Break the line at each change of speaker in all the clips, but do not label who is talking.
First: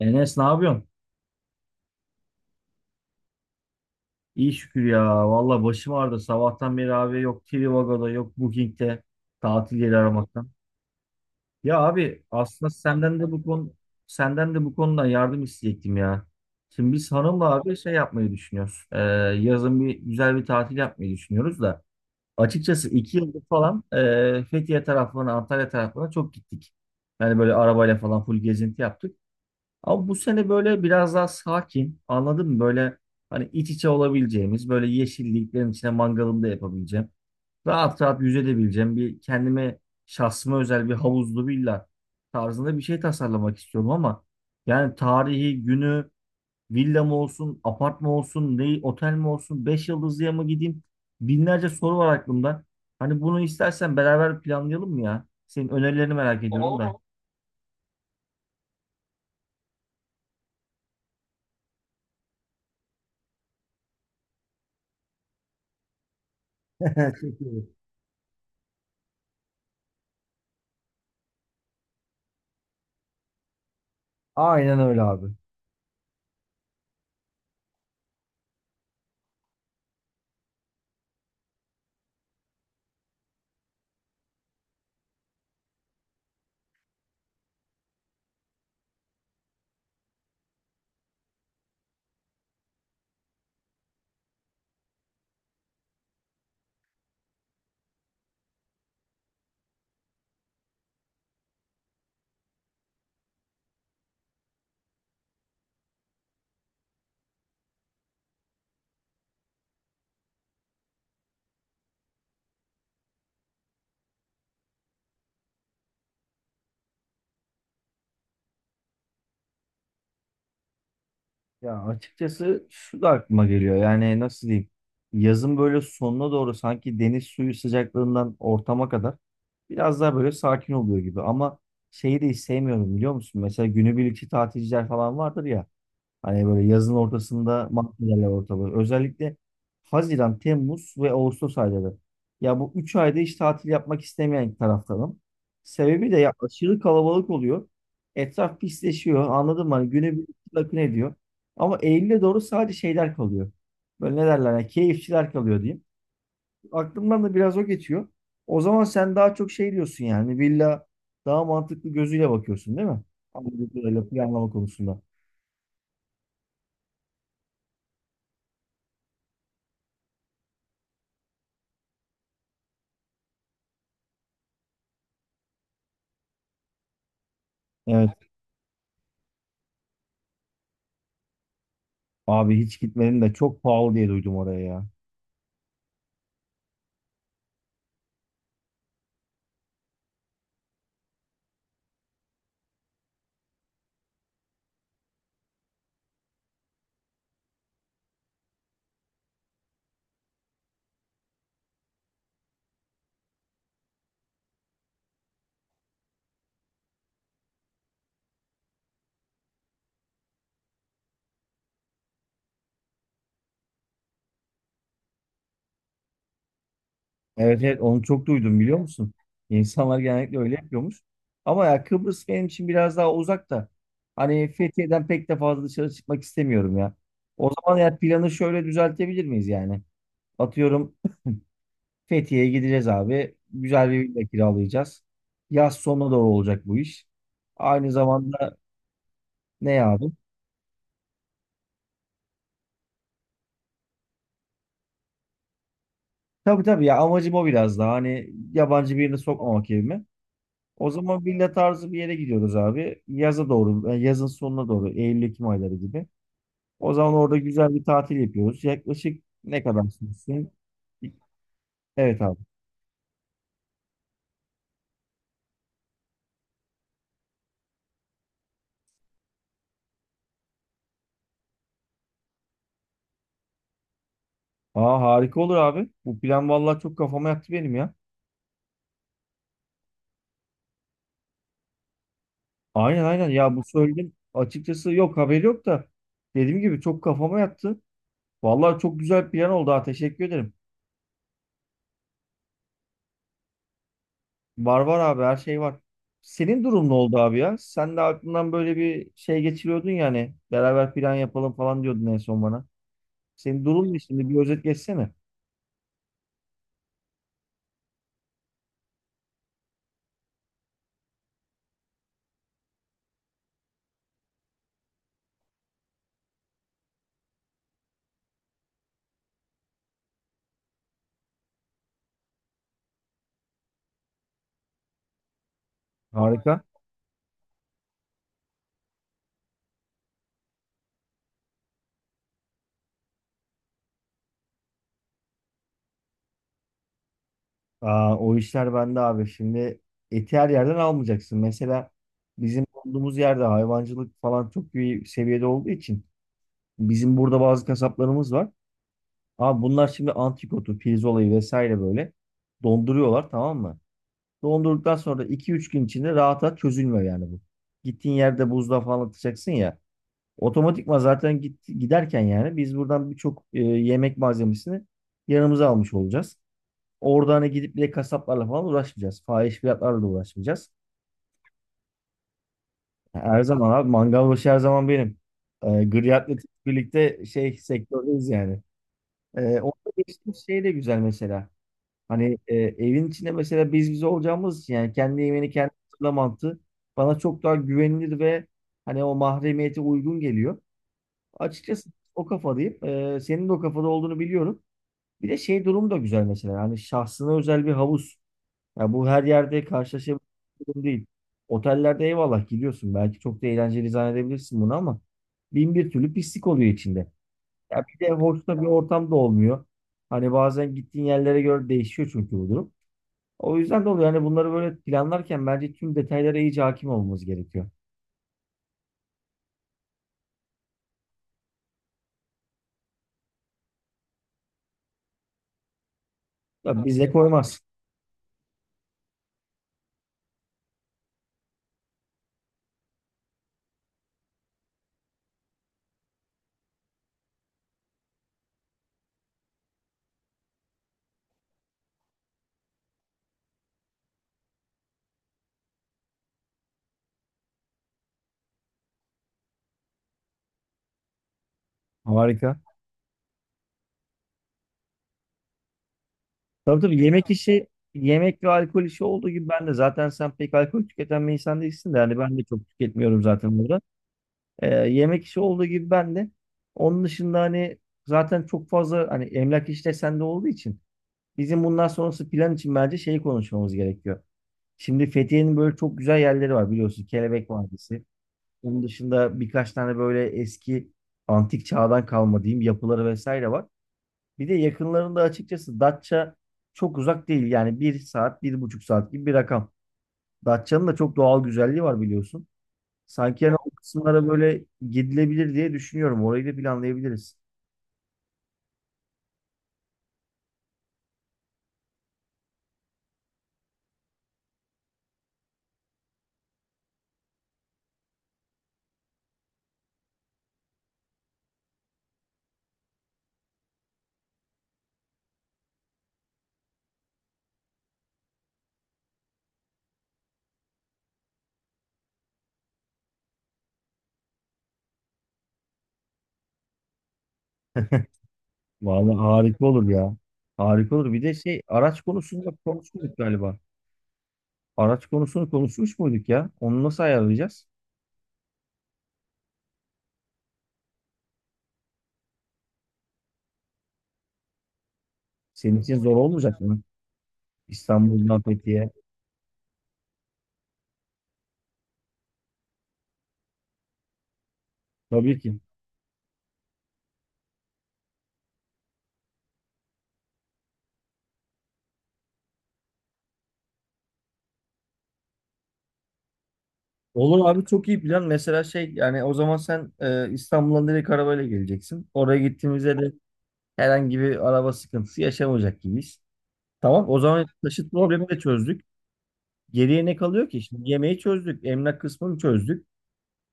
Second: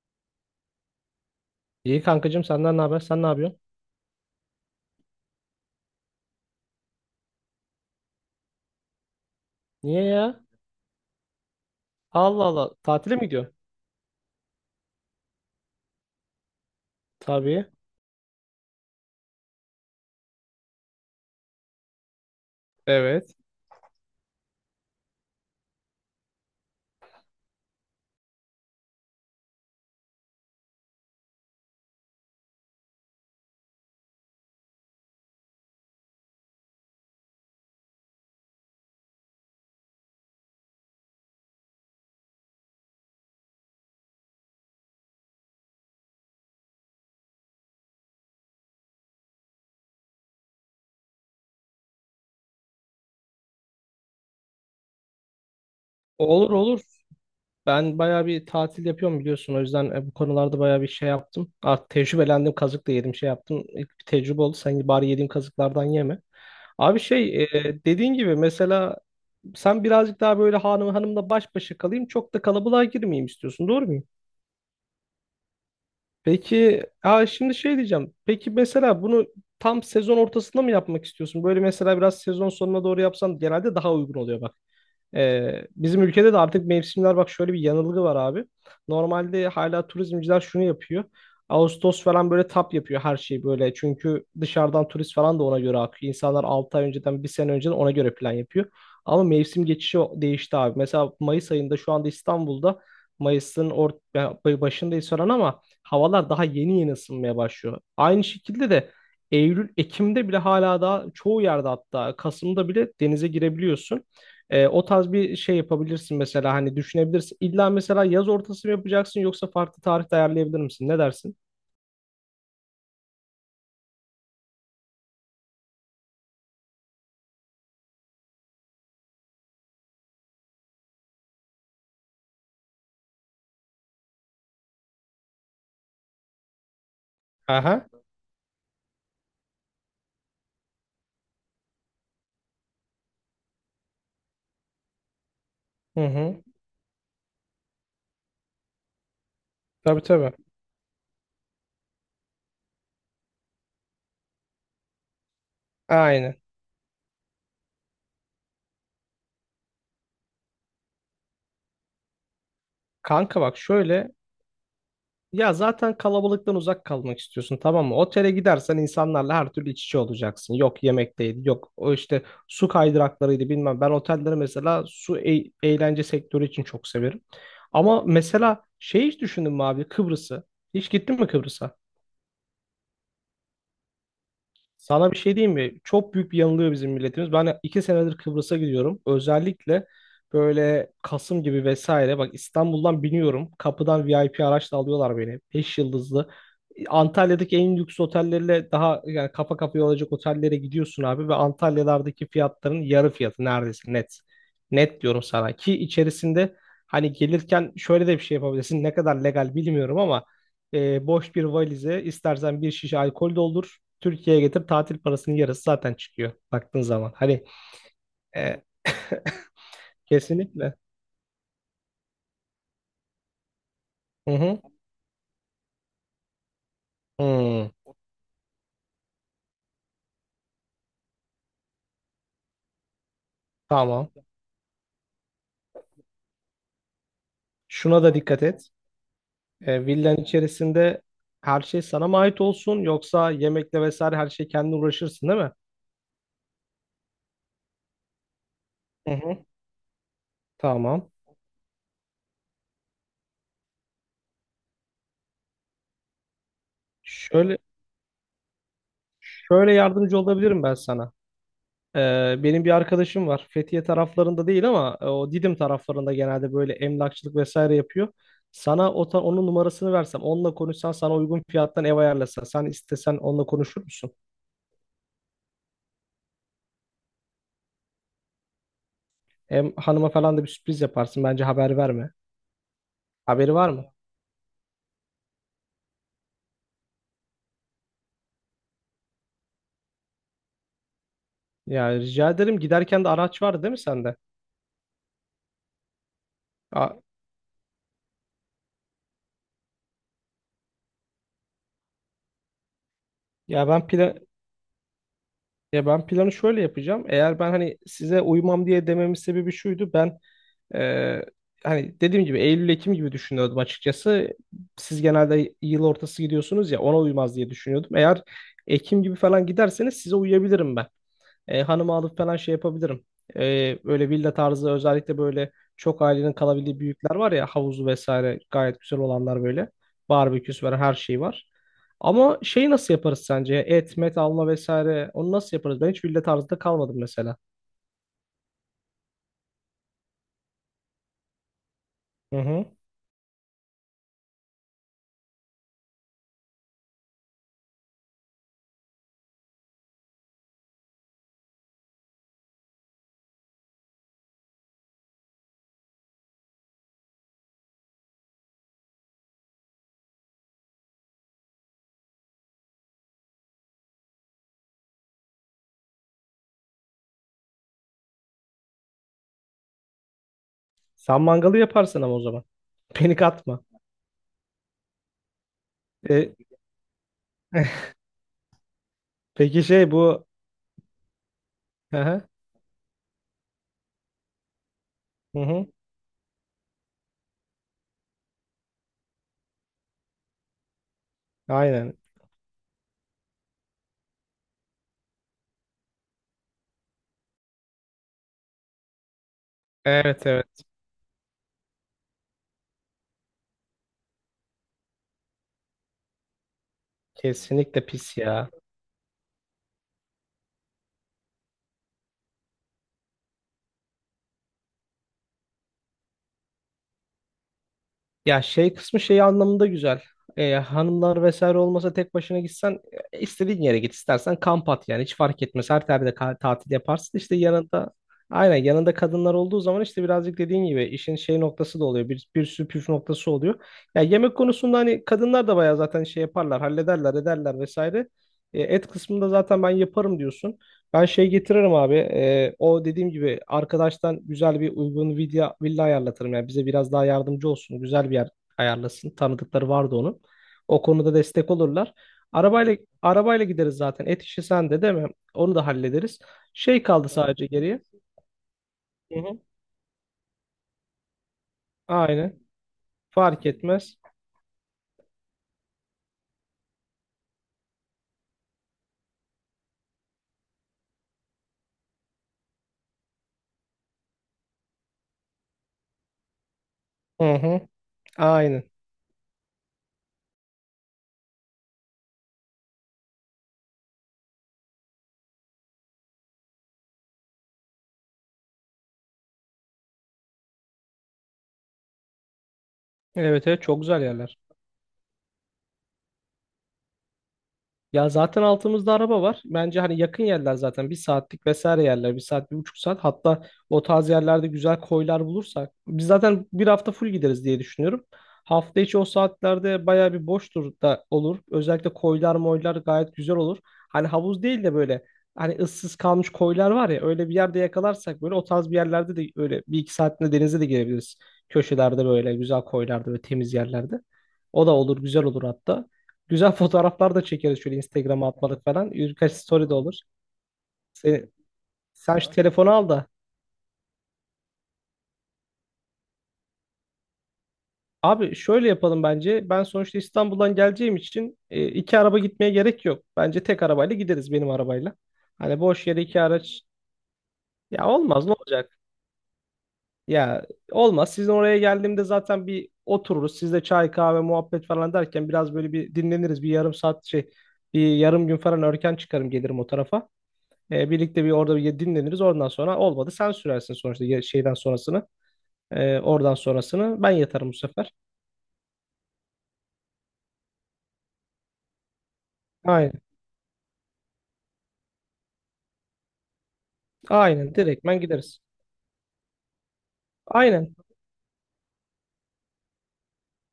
Enes ne yapıyorsun?
İyi kankacığım, senden ne haber? Sen ne yapıyorsun?
İyi şükür ya. Valla başım ağrıdı. Sabahtan beri abi yok Trivago'da yok Booking'te tatil yeri
Niye ya?
aramaktan. Ya abi
Allah
aslında
Allah. Tatile
senden
mi
de bu
gidiyorsun?
konu senden de bu konuda yardım isteyecektim ya. Şimdi biz hanımla
Tabii.
abi şey yapmayı düşünüyoruz. Yazın bir güzel bir tatil yapmayı düşünüyoruz da. Açıkçası iki
Evet.
yıldır falan Fethiye taraflarına, Antalya taraflarına çok gittik. Yani böyle arabayla falan full gezinti yaptık. Ama bu sene böyle biraz daha sakin, anladın mı? Böyle hani iç içe olabileceğimiz, böyle yeşilliklerin içine mangalımda yapabileceğim. Rahat rahat yüzebileceğim bir kendime şahsıma özel bir havuzlu villa tarzında bir şey tasarlamak istiyorum ama yani tarihi, günü, villa mı olsun, apart mı olsun, ne, otel mi olsun, beş yıldızlıya mı gideyim? Binlerce soru var aklımda. Hani bunu istersen beraber planlayalım mı ya? Senin önerilerini merak
Olur
ediyorum Olur.
olur.
da.
Ben bayağı bir tatil yapıyorum biliyorsun. O yüzden bu konularda bayağı bir şey yaptım. Artık tecrübelendim. Kazık da yedim şey yaptım. İlk bir tecrübe oldu. Sen bari yediğim kazıklardan yeme. Abi şey dediğin gibi mesela sen birazcık daha böyle hanım hanımla baş başa kalayım. Çok da kalabalığa girmeyeyim istiyorsun. Doğru mu?
Aynen öyle abi.
Peki, ha şimdi şey diyeceğim. Peki mesela bunu tam sezon ortasında mı yapmak istiyorsun? Böyle mesela biraz sezon sonuna doğru yapsan genelde daha uygun oluyor bak. Bizim ülkede de artık mevsimler bak şöyle bir yanılgı var abi. Normalde hala turizmciler şunu yapıyor. Ağustos falan böyle tap yapıyor her şeyi böyle. Çünkü dışarıdan turist falan da ona göre akıyor. İnsanlar 6 ay önceden, bir sene önceden ona göre plan yapıyor. Ama mevsim geçişi değişti abi. Mesela Mayıs ayında şu anda İstanbul'da Mayıs'ın başındayız falan ama havalar daha yeni yeni ısınmaya başlıyor. Aynı şekilde de Eylül, Ekim'de bile hala daha çoğu yerde hatta Kasım'da bile denize girebiliyorsun. O tarz bir şey yapabilirsin mesela hani düşünebilirsin. İlla mesela yaz ortası mı yapacaksın yoksa farklı tarihte ayarlayabilir misin? Ne dersin?
Ya açıkçası şu da aklıma geliyor. Yani nasıl diyeyim? Yazın böyle sonuna doğru sanki deniz suyu sıcaklığından ortama kadar biraz daha böyle sakin oluyor gibi. Ama şeyi de hiç sevmiyorum biliyor musun? Mesela günübirlikçi tatilciler falan vardır ya. Hani böyle yazın ortasında
Aha.
mahvedenler ortalığı. Özellikle Haziran, Temmuz ve Ağustos ayları. Ya bu üç ayda hiç tatil yapmak istemeyen taraftarım.
Hı
Sebebi de ya
hı.
aşırı kalabalık oluyor. Etraf pisleşiyor. Anladın mı? Hani
Tabii
güne bir
tabii.
akın ediyor. Ama Eylül'e doğru sadece şeyler kalıyor. Böyle ne derler? Ya, keyifçiler kalıyor diyeyim.
Aynen.
Aklımdan da biraz o geçiyor. O zaman sen daha çok şey diyorsun yani. Villa daha mantıklı gözüyle bakıyorsun değil mi?
Kanka bak
Anladığım kadarıyla
şöyle
planlama konusunda.
ya zaten kalabalıktan uzak kalmak istiyorsun, tamam mı? Otele gidersen insanlarla her türlü iç içe olacaksın. Yok yemekteydi, yok o işte su kaydıraklarıydı bilmem. Ben otelleri mesela su eğlence sektörü için çok severim. Ama
Evet.
mesela şey hiç düşündün mü abi Kıbrıs'ı? Hiç gittin mi Kıbrıs'a?
Abi hiç gitmedim de çok pahalı diye duydum oraya ya.
Sana bir şey diyeyim mi? Çok büyük bir yanılıyor bizim milletimiz. Ben iki senedir Kıbrıs'a gidiyorum. Özellikle böyle Kasım gibi vesaire. Bak İstanbul'dan biniyorum. Kapıdan VIP araçla alıyorlar beni. Beş yıldızlı. Antalya'daki en lüks otellerle daha yani kafa kafaya olacak otellere gidiyorsun abi. Ve Antalya'lardaki fiyatların yarı fiyatı neredeyse net. Net diyorum sana. Ki içerisinde hani gelirken şöyle de bir şey yapabilirsin. Ne kadar legal bilmiyorum ama boş bir valize istersen bir şişe alkol doldur. Türkiye'ye getir, tatil parasının yarısı zaten çıkıyor baktığın zaman. Hani
Evet evet onu çok duydum
e,
biliyor musun? İnsanlar genellikle öyle
kesinlikle.
yapıyormuş. Ama ya Kıbrıs benim için biraz daha uzak da.
Hı
Hani
hı.
Fethiye'den pek de fazla dışarı çıkmak istemiyorum ya. O
Hmm,
zaman ya planı şöyle düzeltebilir miyiz yani? Atıyorum Fethiye'ye gideceğiz abi. Güzel bir
tamam.
villa kiralayacağız. Yaz sonuna doğru olacak bu iş. Aynı
Şuna da dikkat
zamanda
et.
ne abi?
Villanın içerisinde her şey sana mı ait olsun yoksa yemekle vesaire her şey kendin uğraşırsın değil mi?
Tabii tabii ya amacım o biraz daha. Hani yabancı
Hı
birini
hı.
sokmamak evime. O
Tamam.
zaman villa tarzı bir yere gidiyoruz abi. Yaza doğru, yazın sonuna doğru, Eylül-Ekim ayları gibi. O zaman orada
Şöyle
güzel bir tatil yapıyoruz. Yaklaşık ne
şöyle
kadar
yardımcı
sürsün?
olabilirim ben sana.
Evet abi.
Benim bir arkadaşım var. Fethiye taraflarında değil ama o Didim taraflarında genelde böyle emlakçılık vesaire yapıyor. Sana onun numarasını versem, onunla konuşsan sana uygun fiyattan ev ayarlasa. Sen istesen onunla konuşur musun?
Aa harika olur abi. Bu plan vallahi çok kafama yattı benim ya.
Hem hanıma falan da bir sürpriz yaparsın. Bence haber verme.
Aynen aynen
Haberi
ya bu
var mı?
söyledim. Açıkçası yok haberi yok da dediğim gibi çok kafama yattı. Vallahi çok güzel bir plan oldu ha teşekkür ederim.
Ya rica ederim. Giderken de araç vardı değil mi sende?
Var var abi her şey var. Senin durum ne
Aa,
oldu abi ya? Sen de aklından böyle bir şey geçiriyordun yani. Beraber plan yapalım falan diyordun en son bana.
ya
Senin
ben
durum ne
plan
şimdi? Bir özet geçsene.
ya ben planı şöyle yapacağım. Eğer ben hani size uymam diye dememin sebebi şuydu. Ben Ee, hani dediğim gibi Eylül-Ekim gibi düşünüyordum açıkçası. Siz genelde yıl ortası gidiyorsunuz ya, ona uymaz diye düşünüyordum. Eğer Ekim gibi falan giderseniz size uyabilirim ben. Hanımı alıp falan şey yapabilirim. Böyle villa tarzı özellikle böyle çok ailenin
Harika.
kalabildiği büyükler var ya, havuzu vesaire gayet güzel olanlar böyle. Barbeküsü var, her şey var. Ama şeyi nasıl yaparız sence? Et, met alma vesaire onu nasıl yaparız? Ben hiç villa tarzında kalmadım mesela.
Aa, o işler bende abi. Şimdi eti her yerden almayacaksın. Mesela
Hı hı.
bizim olduğumuz yerde hayvancılık falan çok iyi seviyede olduğu için bizim burada bazı kasaplarımız var. Abi bunlar şimdi antikotu, pirzolayı vesaire böyle donduruyorlar tamam mı? Dondurduktan sonra iki üç gün içinde rahat rahat çözülmüyor yani bu. Gittiğin yerde buzluğa falan atacaksın ya. Otomatikman zaten git, giderken yani biz buradan birçok yemek malzemesini yanımıza almış olacağız. Orada hani gidip bile kasaplarla falan uğraşmayacağız. Fahiş fiyatlarla da uğraşmayacağız.
Sen mangalı yaparsın ama o zaman. Beni
Her
katma.
zaman abi mangal başı her zaman benim. Griyat'la
E,
birlikte şey sektördeyiz yani.
peki şey
Orada
bu,
geçtiğimiz şey de güzel mesela.
hı hı,
Hani evin içinde mesela biz olacağımız için yani kendi
hı
yemeğini
hı,
kendi hazırla mantığı bana çok daha güvenilir ve hani o mahremiyete uygun geliyor. Açıkçası
aynen.
o kafadayım. Senin de o kafada olduğunu biliyorum. Bir de şey durum da güzel mesela. Hani şahsına özel bir havuz. Ya bu her yerde karşılaşabileceğin
Evet evet,
bir durum değil. Otellerde eyvallah gidiyorsun. Belki çok da eğlenceli zannedebilirsin bunu ama bin bir türlü pislik oluyor içinde.
kesinlikle
Ya bir de
pis
hoş
ya.
da bir ortam da olmuyor. Hani bazen gittiğin yerlere göre değişiyor çünkü bu durum. O yüzden de oluyor. Yani bunları böyle planlarken bence tüm detaylara iyice hakim olmamız gerekiyor.
Ya şey kısmı şey anlamında güzel. Hanımlar vesaire olmasa tek başına gitsen istediğin yere git, istersen kamp at, yani hiç fark etmez. Her yerde tatil
Tabii bize
yaparsın işte
koymaz.
yanında, aynen yanında kadınlar olduğu zaman işte birazcık dediğin gibi işin şey noktası da oluyor. Bir sürü püf noktası oluyor. Ya yemek konusunda hani kadınlar da bayağı zaten şey yaparlar, hallederler, ederler vesaire. Et kısmında zaten ben yaparım diyorsun. Ben şey getiririm abi. O dediğim gibi arkadaştan güzel bir uygun villa ayarlatırım. Yani bize biraz daha yardımcı olsun. Güzel bir yer ayarlasın. Tanıdıkları vardı onun. O konuda destek olurlar.
Harika.
Arabayla gideriz zaten. Et işi sende değil mi? Onu da hallederiz.
Tabii
Şey
tabii
kaldı, evet,
yemek
sadece
işi,
geriye.
yemek ve alkol işi
Hı
olduğu
hı.
gibi ben de zaten sen pek alkol tüketen bir insan değilsin de yani ben
Aynen.
de çok tüketmiyorum
Fark
zaten burada.
etmez.
Yemek işi olduğu gibi ben de. Onun dışında hani zaten çok fazla hani emlak işte sende olduğu için bizim bundan sonrası plan için bence şeyi konuşmamız gerekiyor. Şimdi Fethiye'nin böyle çok güzel yerleri var biliyorsun.
Hı
Kelebek
hı.
Vadisi.
Aynen.
Onun dışında birkaç tane böyle eski antik çağdan kalma diyeyim yapıları vesaire var. Bir de yakınlarında açıkçası Datça çok uzak değil. Yani bir saat, bir buçuk saat gibi bir rakam. Datça'nın da çok doğal güzelliği var biliyorsun. Sanki
Evet
yani
evet,
o
çok güzel
kısımlara
yerler.
böyle gidilebilir diye düşünüyorum. Orayı da planlayabiliriz.
Ya zaten altımızda araba var. Bence hani yakın yerler zaten bir saatlik vesaire yerler. Bir saat, bir buçuk saat. Hatta o tarz yerlerde güzel koylar bulursak. Biz zaten bir hafta full gideriz diye düşünüyorum. Hafta içi o saatlerde bayağı bir boştur da olur. Özellikle koylar moylar gayet güzel olur. Hani havuz değil de böyle hani ıssız kalmış koylar var ya, öyle bir yerde yakalarsak böyle o tarz bir yerlerde de öyle bir iki saatinde denize de girebiliriz. Köşelerde böyle güzel koylarda ve temiz yerlerde. O da olur, güzel olur hatta. Güzel fotoğraflar da çekeriz şöyle Instagram'a atmalık falan.
Vallahi
Birkaç
harika
story de
olur
olur.
ya. Harika olur. Bir
Sen,
de şey araç
Sen şu
konusunda
telefonu al da.
konuşmuştuk galiba. Araç konusunu konuşmuş muyduk ya? Onu nasıl ayarlayacağız?
Abi şöyle yapalım bence. Ben sonuçta İstanbul'dan geleceğim için iki araba gitmeye gerek yok. Bence tek arabayla gideriz, benim arabayla. Hani
Senin
boş
için
yere
zor
iki
olmayacak
araç.
mı?
Ya olmaz, ne
İstanbul'dan
olacak?
Fethiye.
Ya olmaz. Sizin oraya geldiğimde zaten bir otururuz. Sizle çay kahve muhabbet falan derken
Tabii
biraz
ki.
böyle bir dinleniriz. Bir yarım saat şey bir yarım gün falan erken çıkarım gelirim o tarafa. Birlikte bir orada bir dinleniriz. Oradan sonra olmadı sen sürersin sonuçta şeyden sonrasını. Oradan sonrasını ben
Olur
yatarım bu
abi çok
sefer.
iyi plan. Mesela şey yani o zaman sen İstanbul'dan direkt arabayla geleceksin. Oraya gittiğimizde
Aynen.
de herhangi bir araba sıkıntısı yaşamayacak gibiyiz. Tamam o zaman
Aynen.
taşıt
Direktmen
problemi de
gideriz.
çözdük. Geriye ne kalıyor ki?
Aynen.
Şimdi yemeği çözdük. Emlak kısmını çözdük.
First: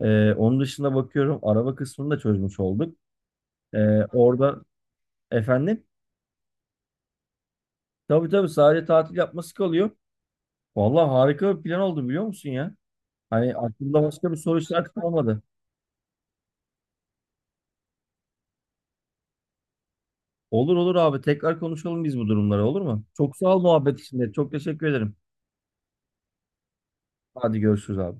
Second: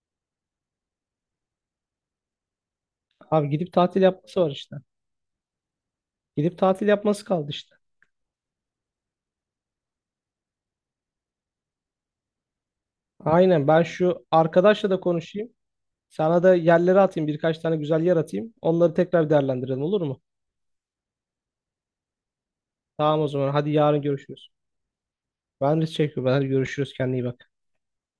Onun dışında bakıyorum araba kısmını da çözmüş olduk.
Abi gidip
E,
tatil yapması var
orada
işte.
efendim
Gidip tatil yapması kaldı işte.
tabii tabii sadece tatil yapması kalıyor. Vallahi harika bir plan oldu biliyor musun ya? Hani
Aynen. Ben
aklımda
şu
başka bir soru işareti
arkadaşla da
kalmadı.
konuşayım. Sana da yerleri atayım. Birkaç tane güzel yer atayım. Onları tekrar değerlendirelim, olur mu?
Olur olur abi. Tekrar konuşalım biz bu durumları olur mu?
Tamam o
Çok
zaman.
sağ ol
Hadi
muhabbet
yarın
için de.
görüşürüz.
Çok teşekkür ederim.
Ben de çekiyorum. Hadi görüşürüz. Kendine iyi bak.
Hadi görüşürüz abi.